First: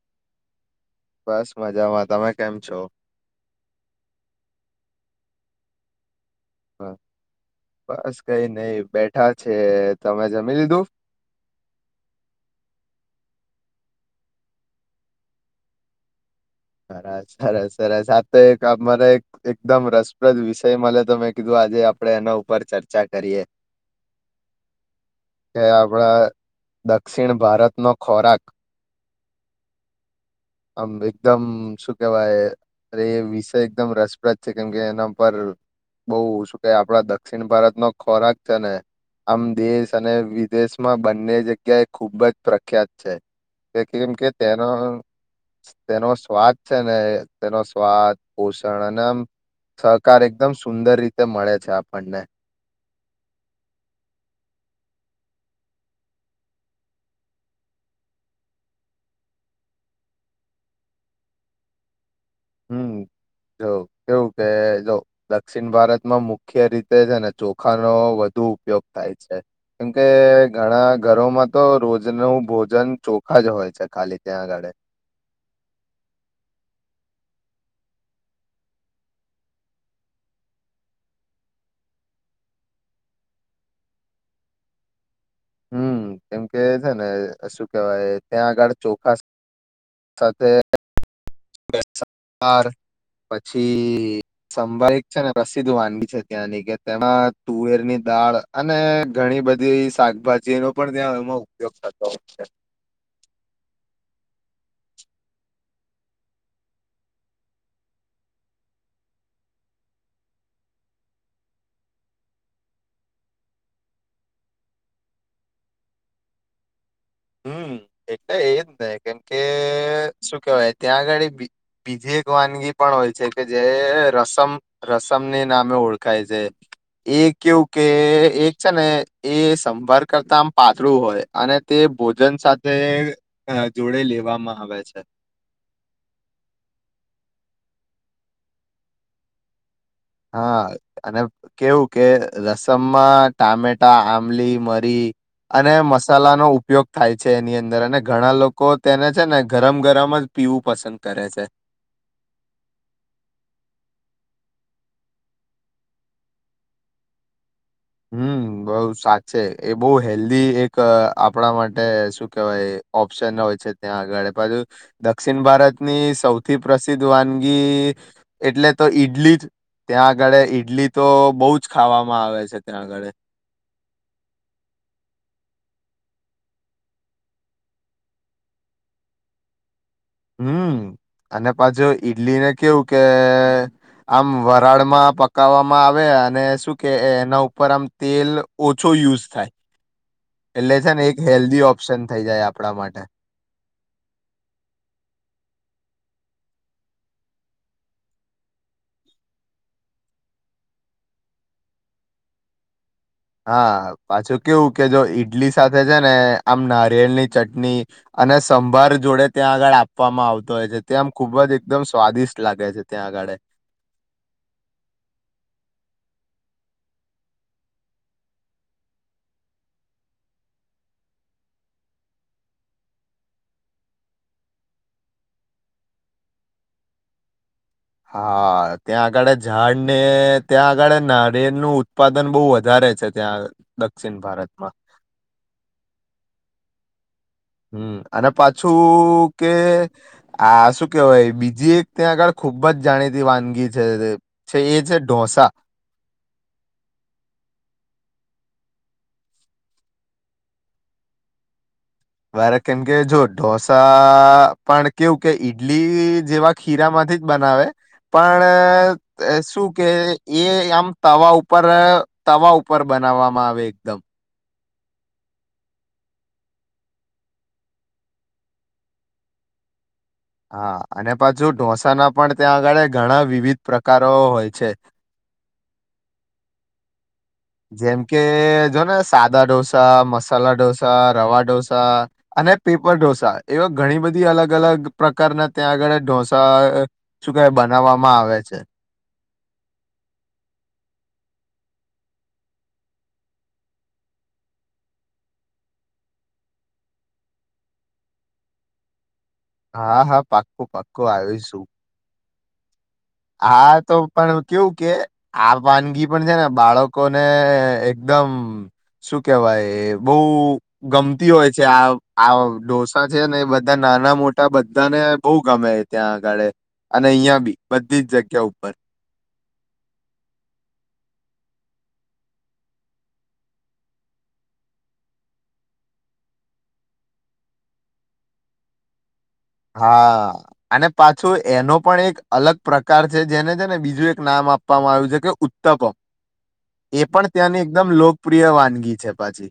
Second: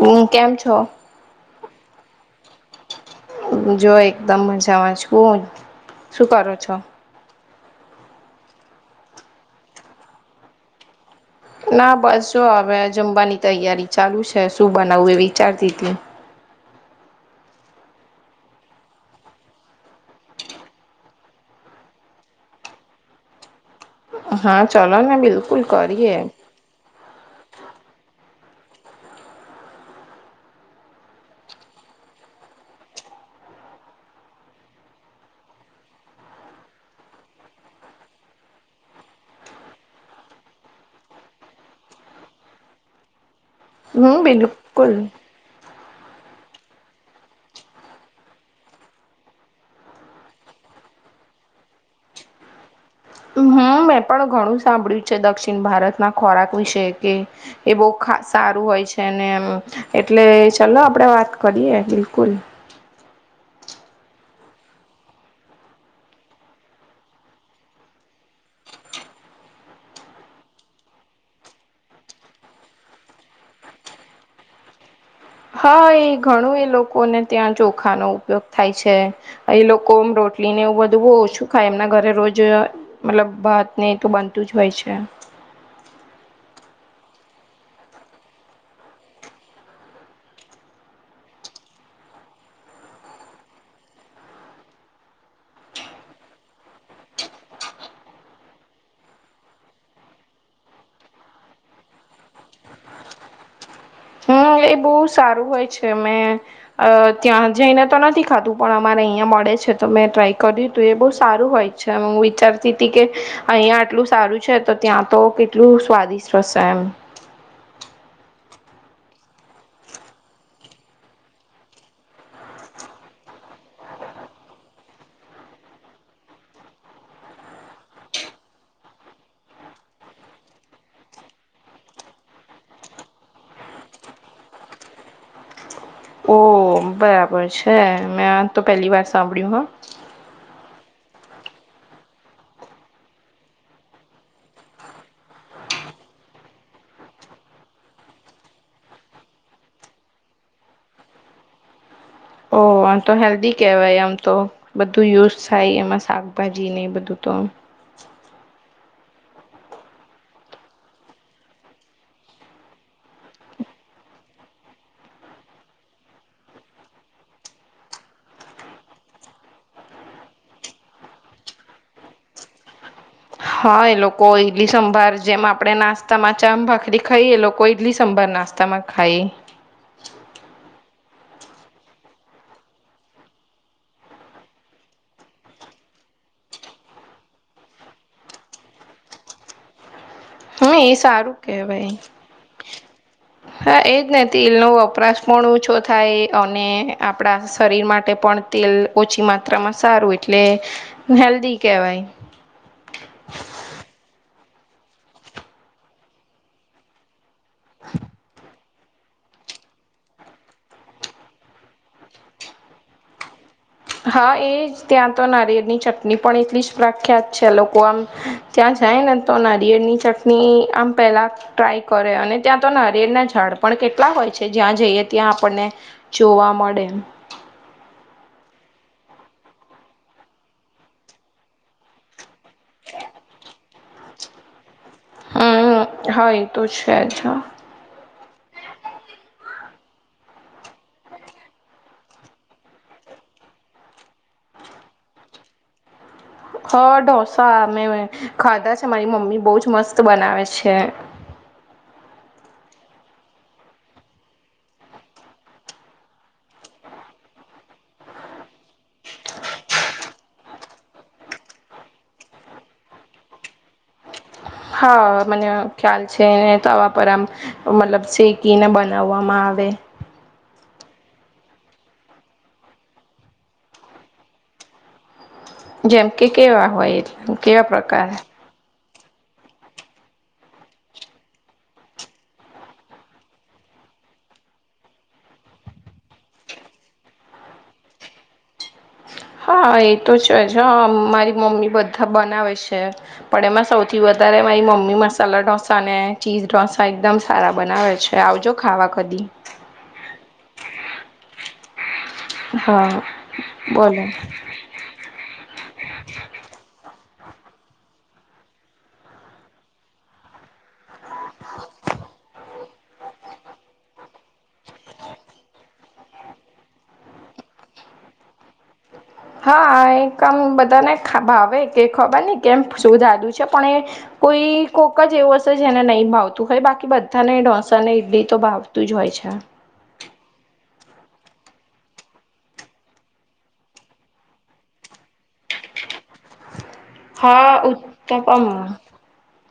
હમ કેમ છો? બસ મજામાં તમે કેમ છો? જો એકદમ મજામાં શું કરો છો? બસ કઈ નઈ બેઠા છે તમે જમી લીધું? ના બસ જો હવે જમવાની તૈયારી ચાલુ છે શું બનાવવું એ વિચારતી હતી સરરા સરસ સરસ આ તો એક અમારે એક એકદમ રસપ્રદ વિષય મળે તો મેં કીધું આજે આપડે એના ઉપર ચર્ચા કરીએ હા ચલો ને કે બિલકુલ આપડા કરીએ. દક્ષિણ ભારત નો ખોરાક આમ એકદમ શું કેવાય અરે એ વિષય એકદમ રસપ્રદ છે કેમ કે એના પર બઉ શું કેવાય આપડા દક્ષિણ ભારત નો ખોરાક છે ને આમ દેશ અને વિદેશમાં બંને જગ્યાએ ખુબ જ પ્રખ્યાત છે. તે કે કેમ હમ કે તેનો બિલકુલ. તેનો સ્વાદ છે ને તેનો સ્વાદ પોષણ અને આમ સહકાર એકદમ સુંદર રીતે મળે છે આપણને હમ મેં પણ ઘણું સાંભળ્યું છે દક્ષિણ ભારતના ખોરાક વિશે કે એ બ હા સારું હોય છે ને એમ એટલે ચલને આપડે વાત કરીએ બિલકુલ હમ જો કેવું કે જો દક્ષિણ ભારતમાં મુખ્ય રીતે છે ને ચોખાનો વ ધુ ઉપયોગ થાય છે કેમકે ઘણા ઘરોમાં તો રોજ નું ભોજન ચોખા હોય છે ખાલી ત્યાં આગળે [inaudible] હા એ ઘણું એ લોકોને ત્યાં ચોખાનો ઉપયોગ થાય છે એ લોકો રોટ ટલી ને એવું બધું ઓછું ખાય એમના ઘરે રોજ મતલબ ભાત ને તો બનતું જ હોય છે હમ કેમ કે છે ને શું કેવાય ત્યાં આગળ ચોખા સાથે બાર પછી સંભયિક છે ને પ્રસિદ્ધ વાનગી છે ત્યાંની કે તેમાં તુવેરની દાળ અને ઘણી બધી શાકભાજી નો પણ ત્યાં એમાં ઉપયોગ થતો હોય છે [inaudible] હ એ બઉ સારું હોય છે મે ત્યાં જઈને તો નથી ખાધું પણ અમારે અહિયાં મળ ળે છે તો મે ટ્રાય કર્યું તું એ બ સારું હોય છે હ વિચારતી કે અહિયાં આટલું સારું છે તો ત્યાં તો કેટલું સ્વાદિષ્ટ હશે એમ હમ એટલે એ જ ને કેમ કે શું કેવાય ત્યાં આગાળી બીજે વાનગી પણ હોય છે કે જે રસમ રસમની નામે ઓળખાય છે એ કેવું કે એક છે ને એ સંભાર કરતા આમ પાતળું હોય અને તે ભોજન સાથે જોડે લેવામાં આવે છે ઓ બરાબર છે મેં તો પહેલી વાર સાંભળ્યું હ હા અને કેવું કે રસમમાં ટામેટા આંમલી મરી અને મસાલાનો ઉપયોગ થાય છે એની અંદર અને ઘણા લોકો તેને છે ને ગરમ ગરમ જ પીવું પસંદ કરે છે [inaudible] ઓ આમ તો હેલ્ધી કેવાય આમ તો બધું યુઝ થાય એમાં શાકભાજી ને એ બધું તુ [unintelligible] હમ, બઉ સાચે, એ બઉ હેલ્ધી એક આપણા માટે શું કેવાય ઓપ્શન હોય છે, ત્યાં આગળ પાછું દક્ષિણ ભારતની સૌથી પ્રસિદ્ધ વાનગી. એટલે, તો ઈડલી જ ત્યાં આંગળે ઈડલી, તો બઉ જ ખાવામાં આવે છે. ત્યાં, અગાળે હા, એ લોકો ઈડલી સંભાર, જેમ આપડે નાસ્તામા ચા ભાખરી ખાઈએ, એ લોકો ઈડલી સંભાર નાસ્તામાં ખાય. હમ, અને પાછુ ઈડલીને કેવું કે આમ વરાળમા પકાવવામા આવે, અને શું કે એના ઉપર આમ, તેલ ઓછું યુઝ, થાય હમ એટલે એ છેને, એક સારું હેલ્ધી કેહેવાય ઓપ્શન થઈ, જાય આપણા માટે હા, એજ ને તેલ નો વપરાશ પણ ઓછો, થાય અને આપણા શરીર, માટે પણ તેલ ઓછી માત્રામાં સારું એટલે હેલ્ધી કેવાય હા, પાછું કેવું કે જો ઈડલી સાથે છેને, આમ નારિયેલની ચટણી, અને સમ ભાર જોડે ત્યાં આગળ આપવામાં આવતો હોય છે, તે આમ ખુબજ એકદમ સ્વાદિષ્ટ લાગે છે, ત્યાં અગાડે હા, એજ ત્યાં તો નારિયેળની ચટણી પણ એટલી જ પ્રખ્યાત છે, લોકો આમ ત્યાં જાય, ને તો નારિયેળની ચટણી આમ પેલા ટ્રાય કરે, અને ત્યાં તો નારિયેળના ઝાડ પણ કેટલા હોય છે, જ્યાં જઈએ, ત્યાં આપણને જોવા મળે હા, ત્યાં અગાડે ઝાડને, ત્યાં અગાડે નાળિયેરનું ઉત્પા દન, બહુ વધારે છે, ત્યાં દક્ષિણ ભારતમાં હમ હા એ તો, છે જ હા હમ અને પાછું, કે આ શુ કેવાય બીજી, એક ત્યાં આગળ ખૂબજ જાણીતી વાનગી છે, છૈયેછે, ઢોસા [inaudible] હા, ઢોસા મેમે ખાધા છે, મારી મમ્મી બવજ મસ્ત બનાવે છે. [inaudible] વારે કેમ કે જો ઢોસા, પણ કેવું કે ઈડલી જેવા ખીરામાંથી થીજ, બનાવે પણ શું કે એ, આમ તવા ઉપર તવા ઉપર બનાવવામા, આવે એકદમ હા, મને ખ્યાલ છેને, તવા પર આમ મતલબ શેકીને બનાવવામા આવે હા, અને પાછુ ઢોસાના, પણ ત્યાં આગળ ઘણા વિવિધ પ્રકારો હોય છે. જેમ, કે કેવા હોય કેવા જેમ, પ્રકાર કે જોને સાદા ઢોસા, મસાલા ઢોસા, રવા ઢોસા, અને પેપર ઢોસા એવા ઘણી બધી બધી અલગ અ, લગ પ્રકારના ત્યાં આંગળે ઢોસા શું કેવાય બનાવવામાં આવે છે. હા, એ તો છેજ હ મારી મમ્મી બધા બનાવે છે, પણ એમાં સૌથી વધ ત્યારે મારી મમ્મી મસાલા ઢોસા ને ચીઝ ઢોસા એકદમ સારા બનાવે છે, આવજો ખાવા કદી હા, હા પાક્કો, પાક્કો આવીશું હા હા, તો બોલો પણ કેવું, કે આ વાનગી પણ છેને, બાળક લોકોને એકદમ, શું કેવાય બહ ગમતી હોય છે, આ ઢોસા છેને, એ બધા નાના મોટા બધા ને બહુ ગમે ત્યાં આગળ અને અહિયાં બી બધી જ જગ્યા, ઉપર હા, એકમ બધાને હાવ, કે ખબર ન કેમ શુંધદુ છે પણ એ કોઈ કોક જ એવું હશે જેને નહીં, ભાવતું હોય, બાકી બધાને ઢોસા ને ઈડલી તો ભાવતું જ હોય છે. હા, અને પાછું એનો પણ એક અલગ પ્રકાર છે, જેને છેને, બીજું એક નામ આપવાવામાં આવું છે કે ઉત્તાપ [inaudible] એ પણ ત્યાંની હા એકદમ લોકપ્રિય ઉત્તપમ વાનગી છે, પાછી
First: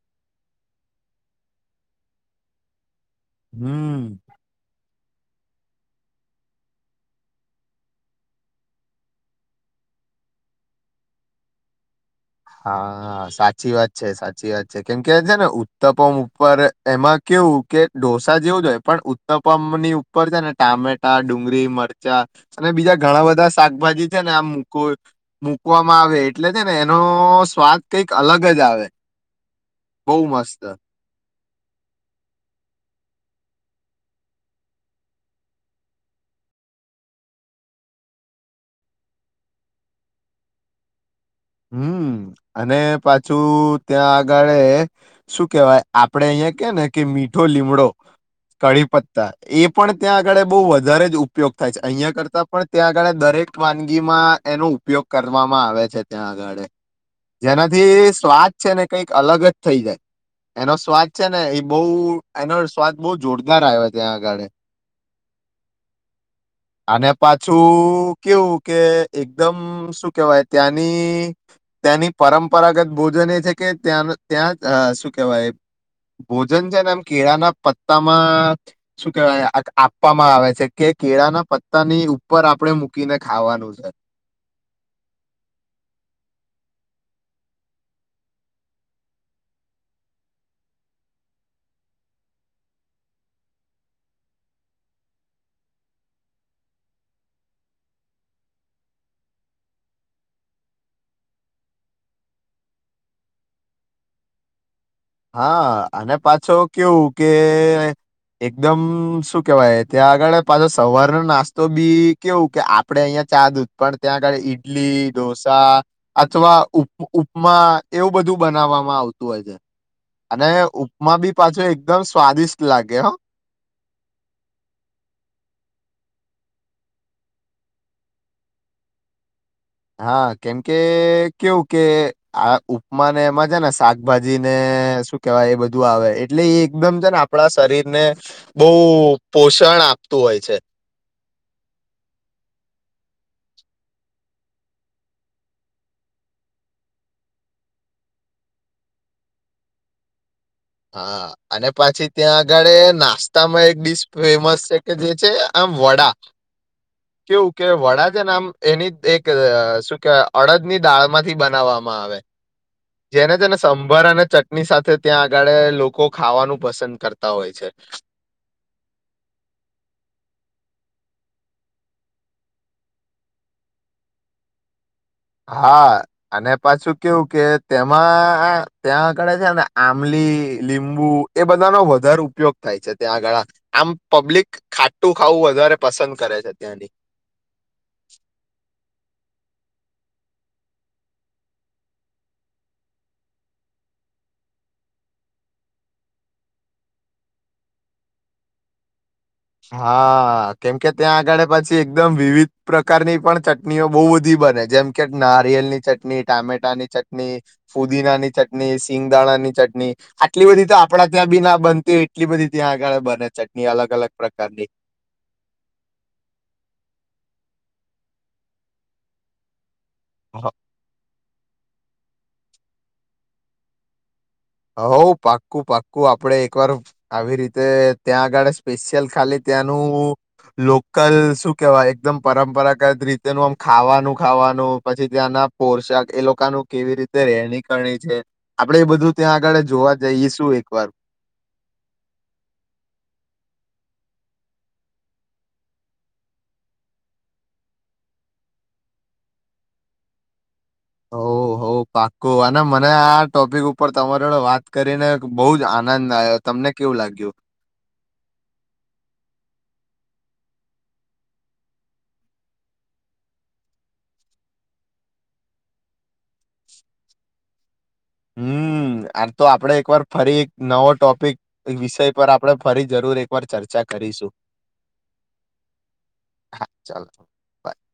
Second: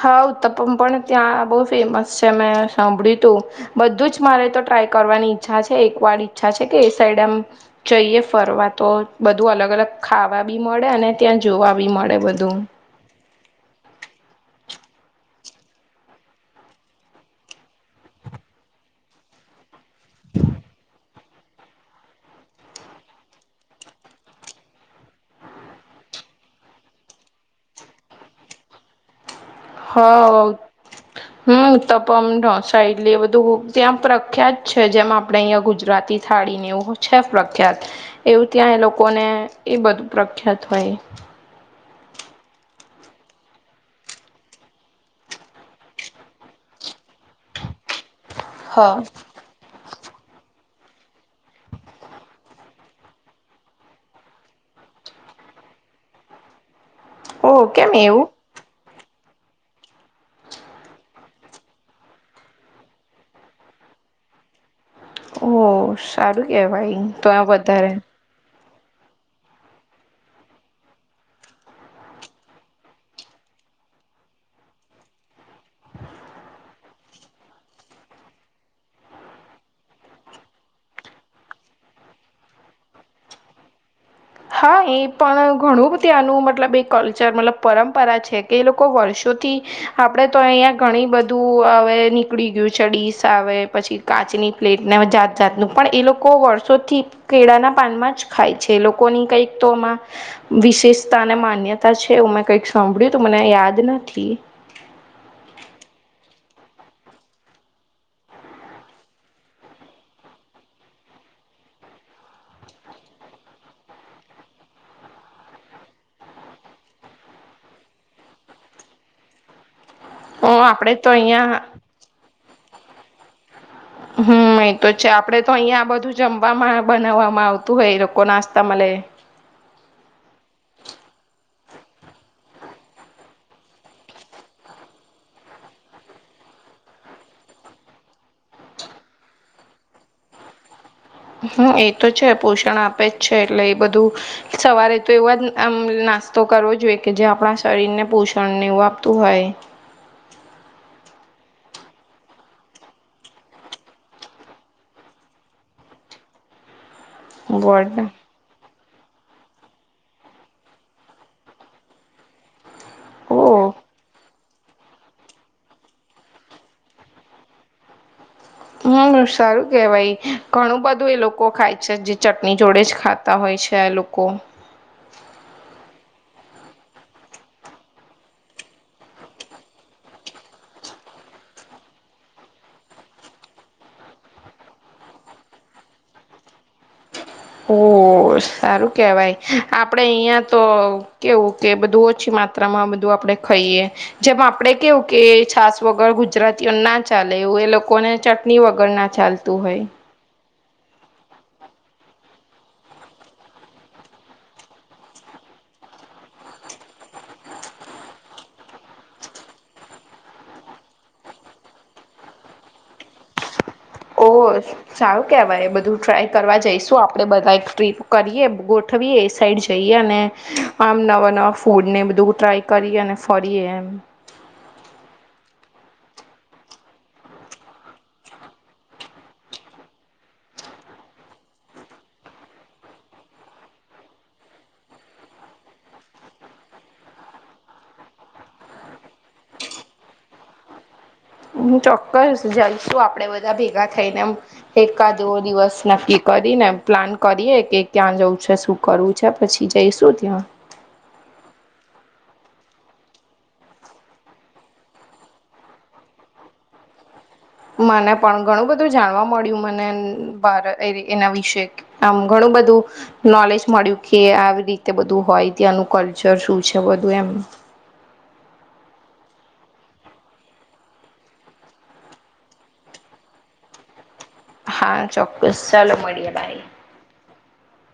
હા ઉત્તપ પણ ત્યાં બહ ફેમસ છે, મેં સાંભળ્યું તું હમ બધું જ મારે તો ટ્રાય કરવાની ઈચ્છા છે, એક વાર ઈચ્છા છે કે એ સાઈડ એમ જઈએ ફરવા, તો બધું અલગ અલગ ખાવા બી મળે અને, ત્યાં જોવા બી મળે બ હા સા સાચી વાત છે સાચી વાત છે, કેમ કે છે ને ઉત્તપમ ઉપર એમાં કેવું કે ઢોસા જેવ પણ ઉત્તપમ ની ઉપર છે ને ટામેટા, ડુંગળી, મરચા અને બીજા ઘણા બધા શાકભાજી છે ને, આમ મક મકવામાં આવે એટલે છે ને એનો સ્વાદ કઈક અલગ જ આવે બહુ હા મસ્ત હમ ઉત્તપમ, ડોસા, એલી બધું તો ત્યાં પ્રખ્યાત છે, જેમ આપડે અહં ગુજરાતી થાળીને એવું છે પ્રખ્યાત એ એું ત્યાં એ લોકોને એ, બધું પ્રખ્યાત હોય હમ, અને પાછું ત્યાં આગળ શું કેવાય આપડે અહિયાં ને કે મીઠો લીમડો, કદી હા પત્તા એ પણ ત્યાં આગળ બહુ વધારે જ ઉપયોગ થાય છે, અહિયાં કરતાં પણ ત્યાં આગળ દરેક વાનગી માં એનો ઉપયોગ કરવામાં આવે છે, ત્યાં આગળ ઓ કેમ જેનાથી એવું સ્વાદ છે ને કઈ અલગ જ થઇ જાય એનો સ્વાદ છે ને એ બહુ એનો સ્વાદ બહુ જોરદાર આવ્યો ત્યાં અગાડે ઓ સારું કે વયે તો એ વધારે પાછું કેવું કે એકદમ શું કેહેવાય ત્યાંની તેની પરંપરાગત ભોજન એ છે કે, ત્યાં ત્યાં શું કેવાય ભોજન છે નેએમ કેળા ના પત્તામાં શું કેવાય આપવામાં આવે છે કે કેળા ના પત્તા ની ઉપર આપડે મૂકીને ખાવાનું છે હા, એ પણ ઘણું બધી આનું મતલબ એ કલ્ચર મતલબ પરંપરા છે કે એ લોકો વર્ષો થી આપડે તો અહીંયા ઘણી બધું હવે નીકળી ગયું છે ડીસ આવે પછી કાચી ની પ્લેટ જાત જાતનું પણ, એ લોકો વર્ષોથી કેળાના પાનમાં જ ખાય છે એ લોક કોની કંઈક તો, એમાં વિશેષતા અને માન્યતા છે એું મેં કંઈક સાંભળ્યું ત મને યાદ ન થી હા, અને પાછો કેવું કે એકદમ શું કેવાય, ત્યાં આગળ પાછો સવારનો નાસ્તો બી કેવું કે આપડે અહીંયા ચા, દૂત પણ ત્યાં આગળ ઈડલી, ઢોસા અથવા ઉપમા એવું બધું બધું બનાવવામાં આવતું હોય, છે. અને, અ આપડે તો ઉપમા બી અહિયાં પાછો એકદમ સ્વાદિષ્ટ લાગે હ હમ, અ તો છે આપડે તો અહિયાં આ બધું જમવામાં બનાવવામાં આવતું હોય એ લોકો નાસ્તા મ [inaudible] હા કેમકે કેવું કે, આ ઉપમાને મજા ને શાકભાજી ને અને શું કેવાય, એ બધું આવે એટલે એ એકદમ છે ને આપણા શરીર ને બહ પોષણ આપતું હોય છે હમ, એ તો છે, પોષણ આપે જ છે એટલે એ બધું સવારે તો એવા જમ નાસ્તો કરવો જોઈએ, કે જે આપણા શરીરને પોષણને, એવું આપતું હોય. હ, અને પછી ત્યાં આગળ નાસ્તામાં એક ડીશ ફેમસ છે, કે જે છે આમ વડા હ કેવું કે વડા જે નામ એની એક, શું કેવાય અડદ ની દાળ માંથી બનાવવામાં આવે જેને તેને ઓ સંભર અને ચટણી સાથે ત્યાં આગળે, લોકો ખાવાનું પસંદ કરતા હોય છે. હમ, સારું કેવાય ઘણું બધું એ લોકો ખાય છે જે ચટણી જોડે જ ખાતા હોય. છે લોકો હા અને પાછું કેવું કે તેમાં ત્યાં આગળ છે ને આમલી લીબુ એ બધા નો વધારે ઉપયોગ થાય છે ત્યાં આગળ આમ પબ્લિક ખાટું ખાવું વધારે પસંદ કરે છે ત્યાંની. ઓ સારું કેવાય આપડે અહિયાં તો કેવું કે બધું ઓછી માત્રામાં બધું આપડે ખાઈએ જેમ આપડે કેવું કે છાસ વગર ગુજરાતીઓ ના ચાલે. એવું એ લોકો ને ચટણી વગર ના ચાલતું હોય હા.. કેમકે ત્યાં આગળ પછી એકદમ વિવિધ પ્રકારની પણ ચટણીઓ બહુ બધી બને જેમ કે નારિયેળ ની ચટણી ટામેટાની ચટણી ફુદીનાની ચટણી સિંગદાણા ની ચટણી આટલી બધી તો આપડા ત્યાં બી ના બનતીય એટલી બધી ત્યાં આગળ બને ચટણી અલગ અલગ ઓ પ્રકારની સારું કેહેવાય બધું ટ્રાય કરવા જઈશું આપડે બધા ટ્રીપ કરીએ ગોઠવીએ એ સાઈડ જઈએ અને આમ નવા નવા ફૂડ ને બધું ટ્રાય કરી અને ફરીએ એમ. હ પાક્કું પાક્કું આપડે એક વાર આવી રીતે ત્યાં આગળ સ્પેશિયલ ખાલી તા ત્યાનું લોકલ શું કેવાય એકદમ પરંપરાગત રીતે નુ આમ ખાવાનું ખાવાનું પછી ત્યાંના પોશાક એ લોકોનું કેવી રીતે રહેણી કરણી છે આપડે એ બધું ત્યાં આગળ જોવા જઈએ શું એક વાર. હું ચોક્કસ જઈશું આપડે બધા ભેગા થઈને એમ એકકાવો દિવસ નક્કી કર. કરીને પ્લાન કરીએ કે ક્યાં જવું છે શું કરવું છે પછી જઈશું ત્યાં. ઓ.. હો પાકૂ અને મને આ ટોપિક ઉપર તમારો વાત કરીને બહુ જ આનંદ આવ્યો તમને ને કેવું લાગ્યું? મને પણ ઘણું બધું જાણવા મળ્યું મને અ ભ એના વિશે આમ ઘણું બધું નોલેજ મળ્યું કે આવી રીતે બધું હોય ત્યાંનું કલ્ચર શું છે બધું એમ. [inaudible] હમ આ તો આપડે એકવાર ફરી એક નવો ટોપિક વિષય પર આપડણે ફરી જરૂર એકવાર ચર્ચા કરી. કરીશું. હા ચોક્કસ ચાલો મળીએ બાય. બાય.